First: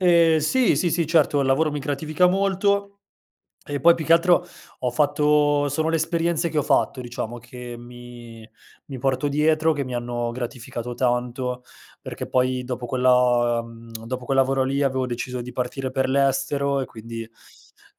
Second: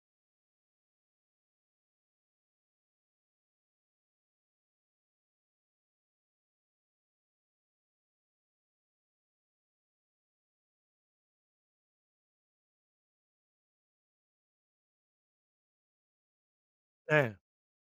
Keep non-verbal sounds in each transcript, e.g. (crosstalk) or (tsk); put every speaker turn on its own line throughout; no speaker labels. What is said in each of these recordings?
Eh sì, sì, sì, certo, il lavoro mi gratifica molto. E poi più che altro ho fatto sono le esperienze che ho fatto, diciamo, che mi mi porto dietro, che mi hanno gratificato tanto, perché poi dopo quella (tsk) dopo quel lavoro lì avevo deciso di partire per l'estero e quindi,
Eh.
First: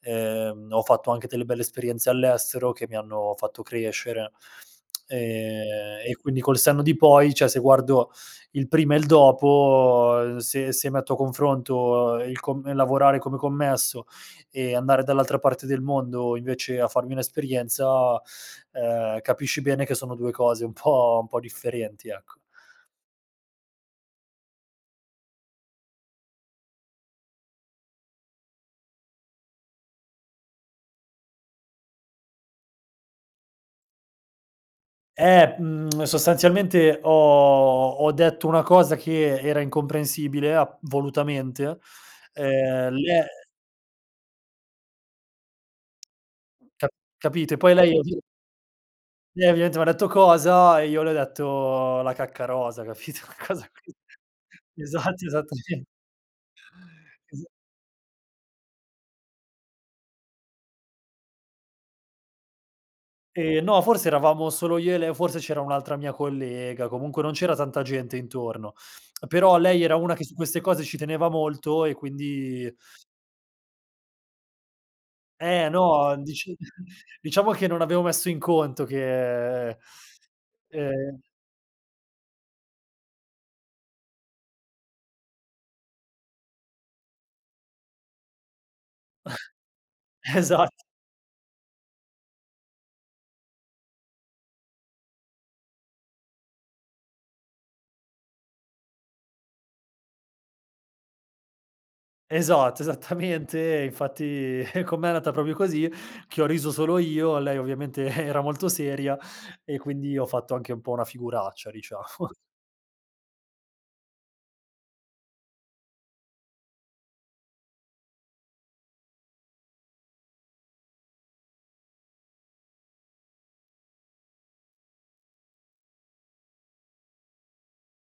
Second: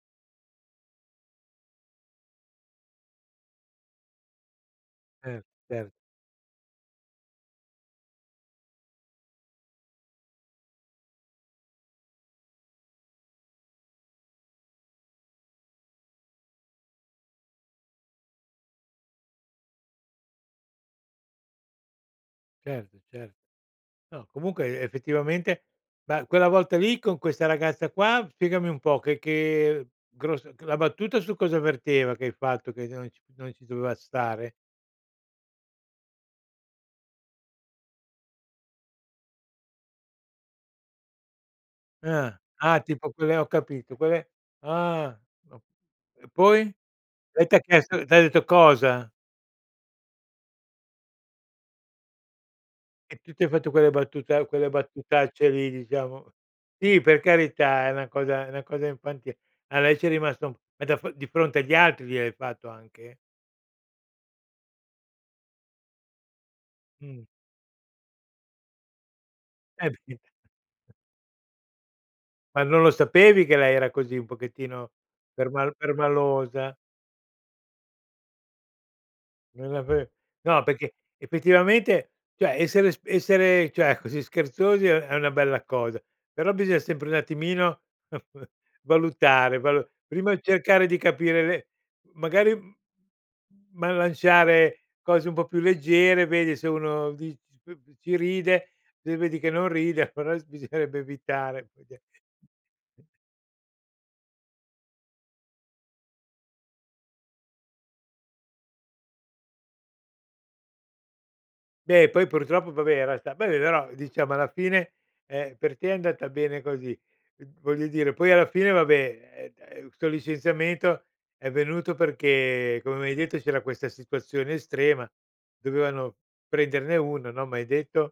ehm, ho fatto anche delle belle esperienze all'estero che mi hanno fatto crescere, (tsk)
Eh, certo.
ehm, e quindi col senno di poi, cioè se guardo il prima e il dopo, se se metto a confronto il com lavorare come commesso e andare dall'altra parte del mondo invece a farmi un'esperienza, ehm, capisci bene che sono 2 cose un po' un po' differenti, ecco.
Certo, certo. No, comunque effettivamente, ma quella volta lì con questa ragazza qua, spiegami un po', che che gros la battuta su cosa verteva? Che hai fatto che non c non ci doveva stare?
Ehm, (tsk) sostanzialmente ho ho detto una cosa che era incomprensibile ap volutamente.
Uhm. Ah,
Ehm, l
tipo
eh
quelle ho capito, quelle ah, o e poi?
Ca
Lei
capite?
t'ha
Poi lei
chiesto, t'ha detto: "Cosa?"
lei ovviamente m'ha detto: "Cosa?" E io le ho detto: "La cacca rosa",
E
capito?
tu ti hai
Cosa
fatto quelle battuta quelle
esatto,
battutacce lì,
esattamente.
diciamo. Sì, per
Es
carità, è una cosa, è una cosa infantile. A lei ci è rimasto ma da f di fronte agli altri gliel'hai fatto anche?
Eh no, forse eravamo solo io e lei, o forse c'era un'altra mia collega, comunque
Mh.
non c'era tanta gente intorno. (tsk) Però lei era una che
(unintelligible)
su queste cose ci teneva molto e
Ma
quindi
non lo sapevi che lei era così? Un pochettino
Eh
perma
no, dic
permalosa?
(chuckles) diciamo che non avevo messo in conto
Non
che,
l'av no, perché
ehm
effettivamente, cioè, essere s essere, cioè, così scherzosi è è una bella cosa, però bisogna sempre un attimino (chuckles) valutare, valu prima
Esatto.
cercare di capire be magari, ma lanciare cose un po' più leggere, vedi se uno di c ci ride, se vedi che non ride, però bisognerebbe evitare.
Esatto, esattamente. Infatti con me è andata proprio così, che ho riso solo io. Lei ovviamente era molto seria e quindi ho fatto anche un po' una figuraccia,
Beh,
diciamo.
poi purtroppo, vabbè, era sta vabbè, però diciamo alla fine, ehm, per te è andata bene così. Mh, voglio dire, poi alla fine, vabbè, eh, eh, con licenziamento è venuto perché, come m'hai detto, c'era questa situazione estrema, dovevano prenderne 1, no, m'hai detto.